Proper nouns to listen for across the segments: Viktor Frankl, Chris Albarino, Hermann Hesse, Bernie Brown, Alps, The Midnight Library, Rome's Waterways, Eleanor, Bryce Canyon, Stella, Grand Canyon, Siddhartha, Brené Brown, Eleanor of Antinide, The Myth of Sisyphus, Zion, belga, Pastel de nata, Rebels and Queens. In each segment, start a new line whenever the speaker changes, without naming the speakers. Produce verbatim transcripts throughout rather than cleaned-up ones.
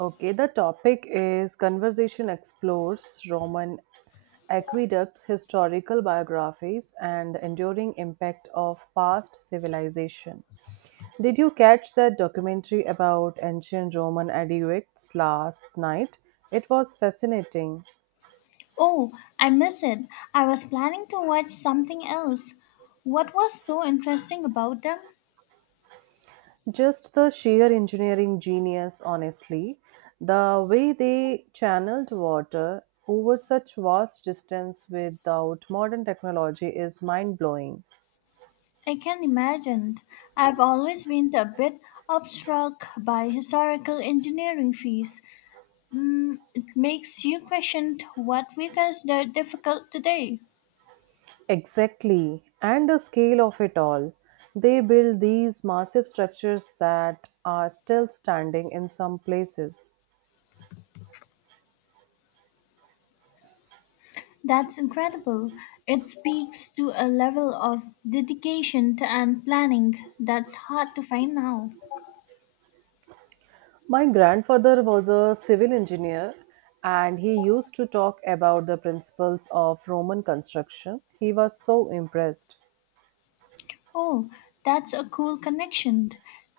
Okay, the topic is Conversation Explores Roman Aqueducts, Historical Biographies, and the Enduring Impact of Past Civilization. Did you catch that documentary about ancient Roman aqueducts last night? It was fascinating.
Oh, I miss it. I was planning to watch something else. What was so interesting about them?
Just the sheer engineering genius, honestly. The way they channeled water over such vast distance without modern technology is mind blowing.
I can imagine. I've always been a bit struck by historical engineering fees. Mm, it makes you question what we consider difficult today.
Exactly, and the scale of it all. They build these massive structures that are still standing in some places.
That's incredible. It speaks to a level of dedication and planning that's hard to find now.
My grandfather was a civil engineer and he used to talk about the principles of Roman construction. He was so impressed.
Oh, that's a cool connection.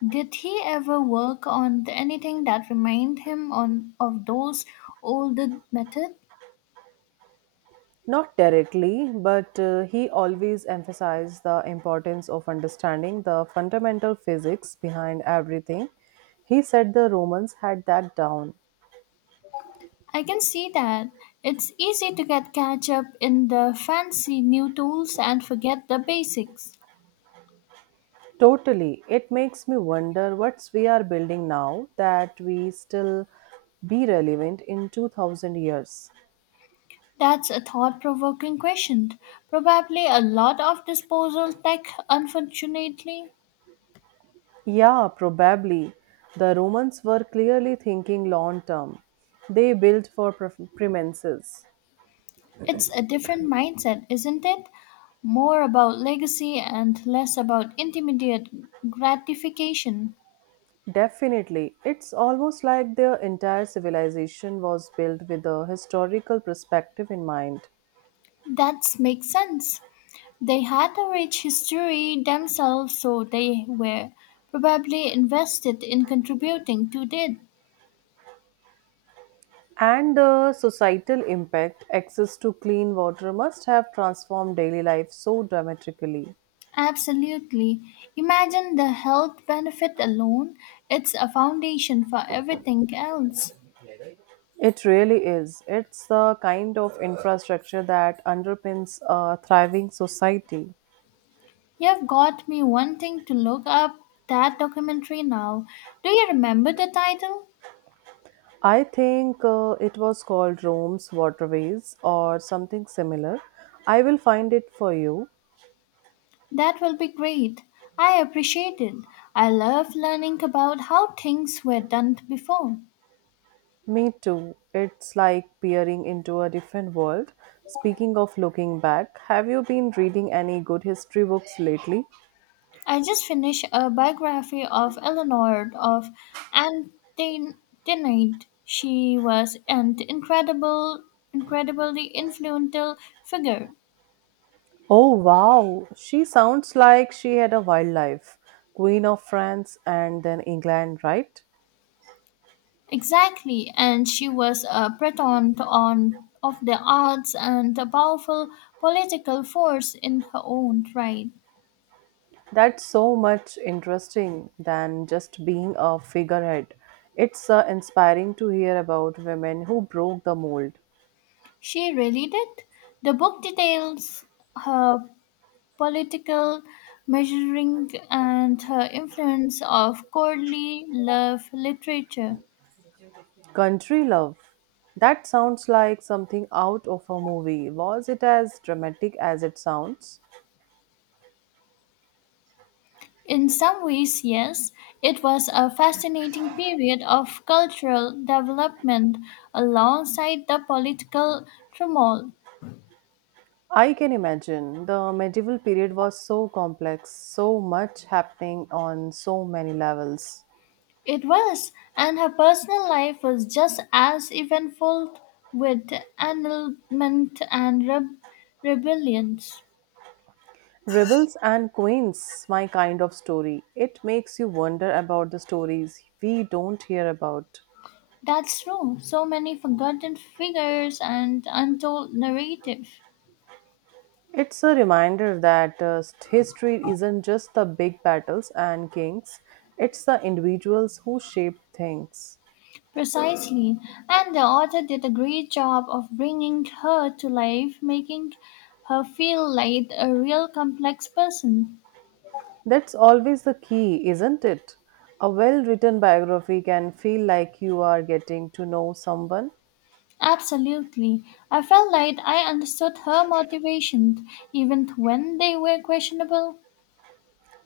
Did he ever work on anything that reminded him on of those old methods?
Not directly, but uh, he always emphasized the importance of understanding the fundamental physics behind everything. He said the Romans had that down.
I can see that. It's easy to get catch up in the fancy new tools and forget the basics.
Totally. It makes me wonder what we are building now that we still be relevant in two thousand years.
That's a thought-provoking question. Probably a lot of disposal tech, unfortunately.
Yeah, probably. The Romans were clearly thinking long term. They built for pre- premises.
It's a different mindset, isn't it? More about legacy and less about immediate gratification.
Definitely. It's almost like their entire civilization was built with a historical perspective in mind.
That makes sense. They had a rich history themselves, so they were probably invested in contributing to it.
And the societal impact access to clean water must have transformed daily life so dramatically.
Absolutely. Imagine the health benefit alone. It's a foundation for everything else.
It really is. It's the kind of infrastructure that underpins a thriving society.
You've got me wanting to look up that documentary now. Do you remember the title?
I think uh, it was called Rome's Waterways or something similar. I will find it for you.
That will be great. I appreciate it. I love learning about how things were done before.
Me too. It's like peering into a different world. Speaking of looking back, have you been reading any good history books lately?
I just finished a biography of Eleanor of Antinide. She was an incredible, incredibly influential figure.
Oh wow, she sounds like she had a wild life. Queen of France and then England, right?
Exactly, and she was a patron on of the arts and a powerful political force in her own right.
That's so much interesting than just being a figurehead. It's uh, inspiring to hear about women who broke the mold.
She really did. The book details her political measuring and her influence of courtly love literature.
Country love. That sounds like something out of a movie. Was it as dramatic as it sounds?
In some ways, yes, it was a fascinating period of cultural development alongside the political turmoil.
I can imagine. The medieval period was so complex, so much happening on so many levels.
It was, and her personal life was just as eventful with annulment and re- rebellions.
Rebels and Queens, my kind of story. It makes you wonder about the stories we don't hear about.
That's true. So many forgotten figures and untold narrative.
It's a reminder that uh, history isn't just the big battles and kings, it's the individuals who shape things.
Precisely. And the author did a great job of bringing her to life, making her feel like a real complex person.
That's always the key, isn't it? A well written biography can feel like you are getting to know someone.
Absolutely. I felt like I understood her motivations, even when they were questionable.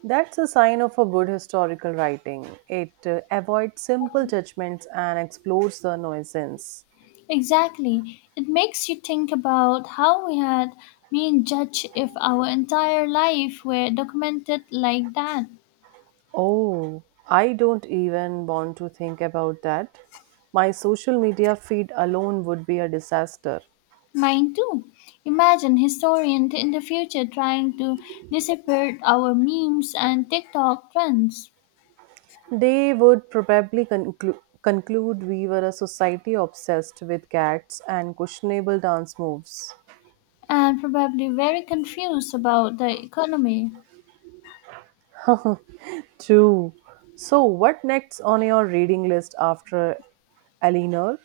That's a sign of a good historical writing. It uh, avoids simple judgments and explores the nuisance.
Exactly. It makes you think about how we had been judged if our entire life were documented like that.
Oh, I don't even want to think about that. My social media feed alone would be a disaster.
Mine too. Imagine historians in the future trying to decipher our memes and TikTok trends,
They would probably conclu- conclude we were a society obsessed with cats and questionable dance moves.
and probably very confused about the economy.
True. So, what next on your reading list after Eleanor?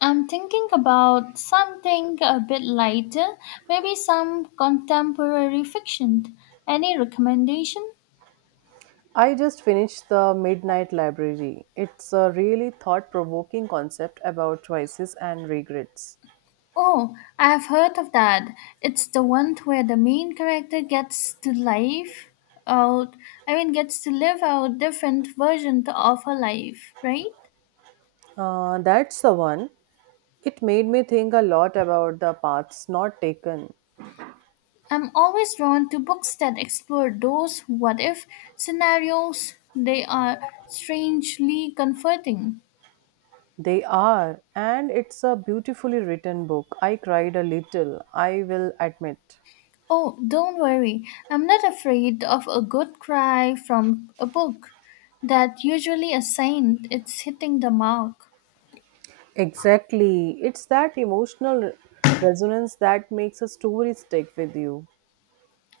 I'm thinking about something a bit lighter, maybe some contemporary fiction. Any recommendation?
I just finished The Midnight Library. It's a really thought provoking concept about choices and regrets.
Oh, I have heard of that. It's the one where the main character gets to live out, I mean, gets to live out different versions of her life, right?
Uh, that's the one. It made me think a lot about the paths not taken.
I'm always drawn to books that explore those what if scenarios. They are strangely comforting.
They are, and it's a beautifully written book. I cried a little, I will admit.
Oh, don't worry. I'm not afraid of a good cry from a book that usually a saint it's hitting the mark.
Exactly. It's that emotional re- resonance that makes a story stick with you.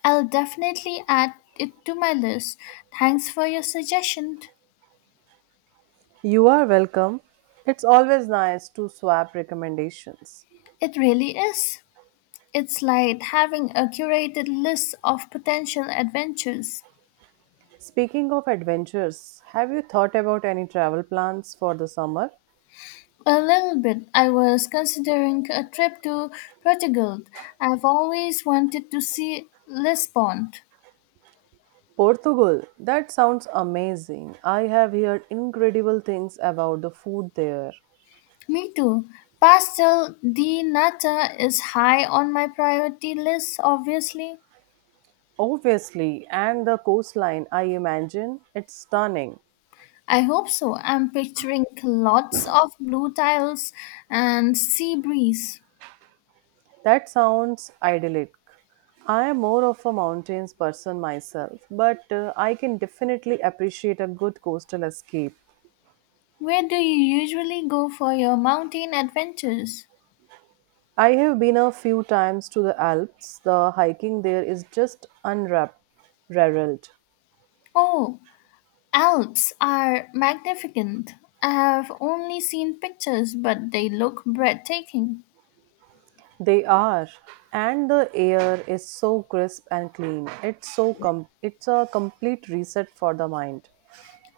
I'll definitely add it to my list. Thanks for your suggestion.
You are welcome. It's always nice to swap recommendations.
It really is. It's like having a curated list of potential adventures.
Speaking of adventures, have you thought about any travel plans for the summer?
A little bit. I was considering a trip to Portugal. I've always wanted to see Lisbon.
Portugal, that sounds amazing. I have heard incredible things about the food there.
Me too. Pastel de nata is high on my priority list, obviously.
Obviously, and the coastline, I imagine it's stunning.
I hope so. I'm picturing lots of blue tiles and sea breeze.
That sounds idyllic. I am more of a mountains person myself, but uh, I can definitely appreciate a good coastal escape.
Where do you usually go for your mountain adventures?
I have been a few times to the Alps. The hiking there is just unrivaled.
Oh, Alps are magnificent. I have only seen pictures, but they look breathtaking.
They are, and the air is so crisp and clean. It's so com- it's a complete reset for the mind.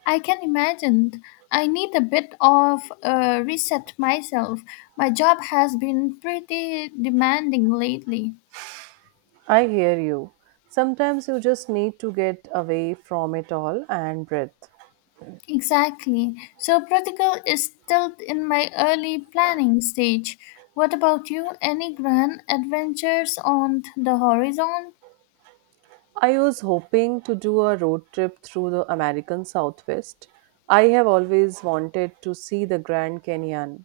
I can imagine. I need a bit of a reset myself. My job has been pretty demanding lately.
I hear you. Sometimes you just need to get away from it all and breathe.
Exactly. So protocol is still in my early planning stage. What about you? Any grand adventures on the horizon?
I was hoping to do a road trip through the American Southwest. I have always wanted to see the Grand Canyon.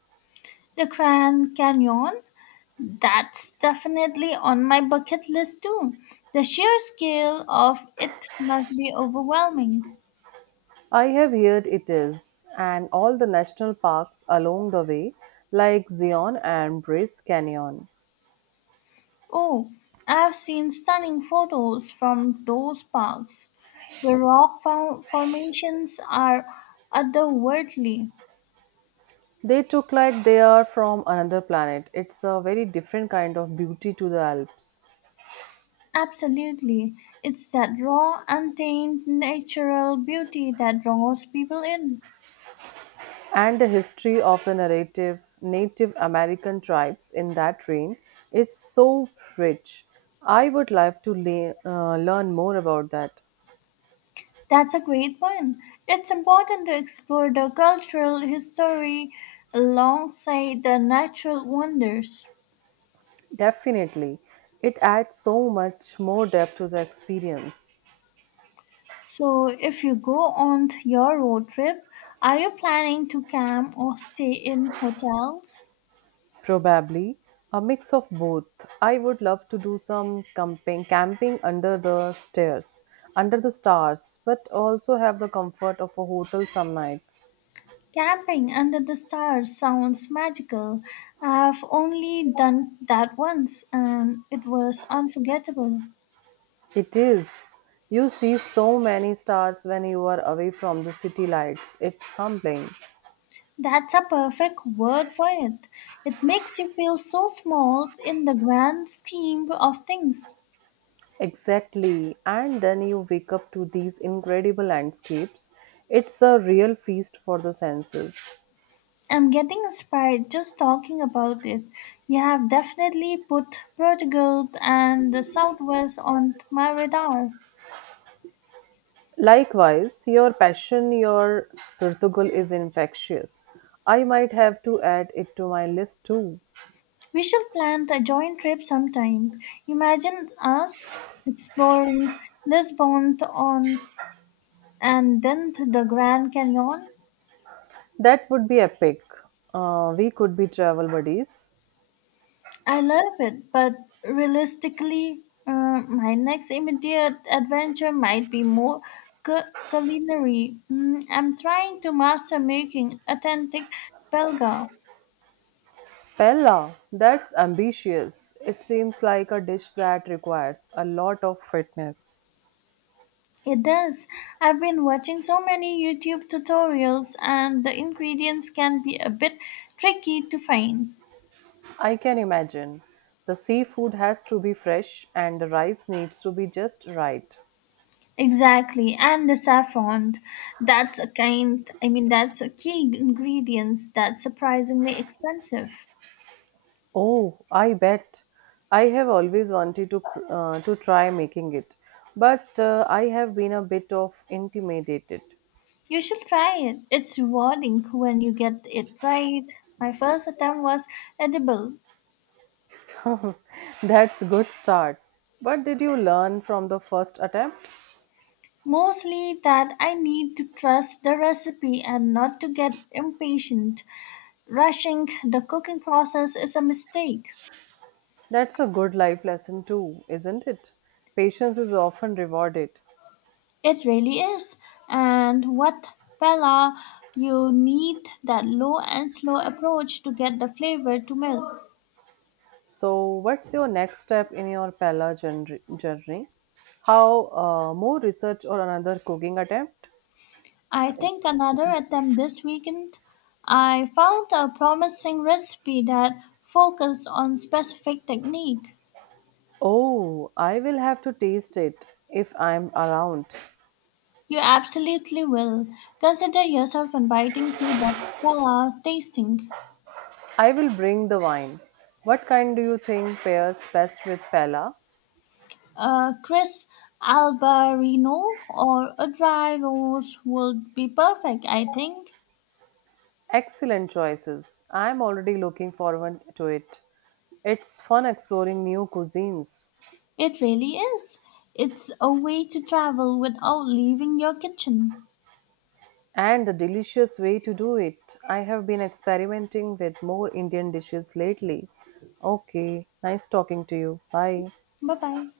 The Grand Canyon? That's definitely on my bucket list too. The sheer scale of it must be overwhelming.
I have heard it is, and all the national parks along the way, like Zion and Bryce Canyon.
Oh, I have seen stunning photos from those parks. The rock fo- formations are otherworldly.
They look like they are from another planet. It's a very different kind of beauty to the Alps.
Absolutely. It's that raw, untamed, natural beauty that draws people in.
And the history of the narrative Native American tribes in that region is so rich. I would love to le- uh, learn more about that.
That's a great point. It's important to explore the cultural history alongside the natural wonders.
Definitely. It adds so much more depth to the experience.
So, if you go on your road trip, are you planning to camp or stay in hotels?
Probably a mix of both. I would love to do some camping, camping under the stairs, under the stars, but also have the comfort of a hotel some nights.
Camping under the stars sounds magical. I've only done that once and it was unforgettable.
It is. You see so many stars when you are away from the city lights. It's humbling.
That's a perfect word for it. It makes you feel so small in the grand scheme of things.
Exactly. And then you wake up to these incredible landscapes. It's a real feast for the senses.
I'm getting inspired just talking about it. You have definitely put Portugal and the Southwest on my radar.
Likewise, your passion, your Portugal is infectious. I might have to add it to my list too.
We should plan a joint trip sometime. Imagine us exploring Lisbon on and then the Grand Canyon.
That would be epic. Uh, we could be travel buddies.
I love it, but realistically, uh, my next immediate adventure might be more cu- culinary. Mm, I'm trying to master making authentic belga.
Pella, that's ambitious. It seems like a dish that requires a lot of fitness.
It does. I've been watching so many YouTube tutorials, and the ingredients can be a bit tricky to find.
I can imagine. The seafood has to be fresh and the rice needs to be just right.
Exactly, and the saffron. That's a kind, I mean, that's a key ingredient that's surprisingly expensive.
Oh, I bet. I have always wanted to cr- uh, to try making it, but uh, I have been a bit of intimidated.
You should try it. It's rewarding when you get it right. My first attempt was edible.
That's good start. But did you learn from the first attempt?
Mostly that I need to trust the recipe and not to get impatient. Rushing the cooking process is a mistake.
That's a good life lesson too, isn't it? Patience is often rewarded.
It really is. And what Bella, you need that low and slow approach to get the flavor to melt.
So, what's your next step in your Pella journey? journey? How uh, more research or another cooking attempt?
I think another attempt this weekend. I found a promising recipe that focused on specific technique.
Oh, I will have to taste it if I'm around.
You absolutely will. Consider yourself inviting to the Stella tasting.
I will bring the wine. What kind do you think pairs best with Pella?
Uh, Chris Albarino or a dry rose would be perfect, I think.
Excellent choices. I'm already looking forward to it. It's fun exploring new cuisines
It really is. It's a way to travel without leaving your kitchen.
and a delicious way to do it. I have been experimenting with more Indian dishes lately. Okay, nice talking to you. Bye.
Bye bye.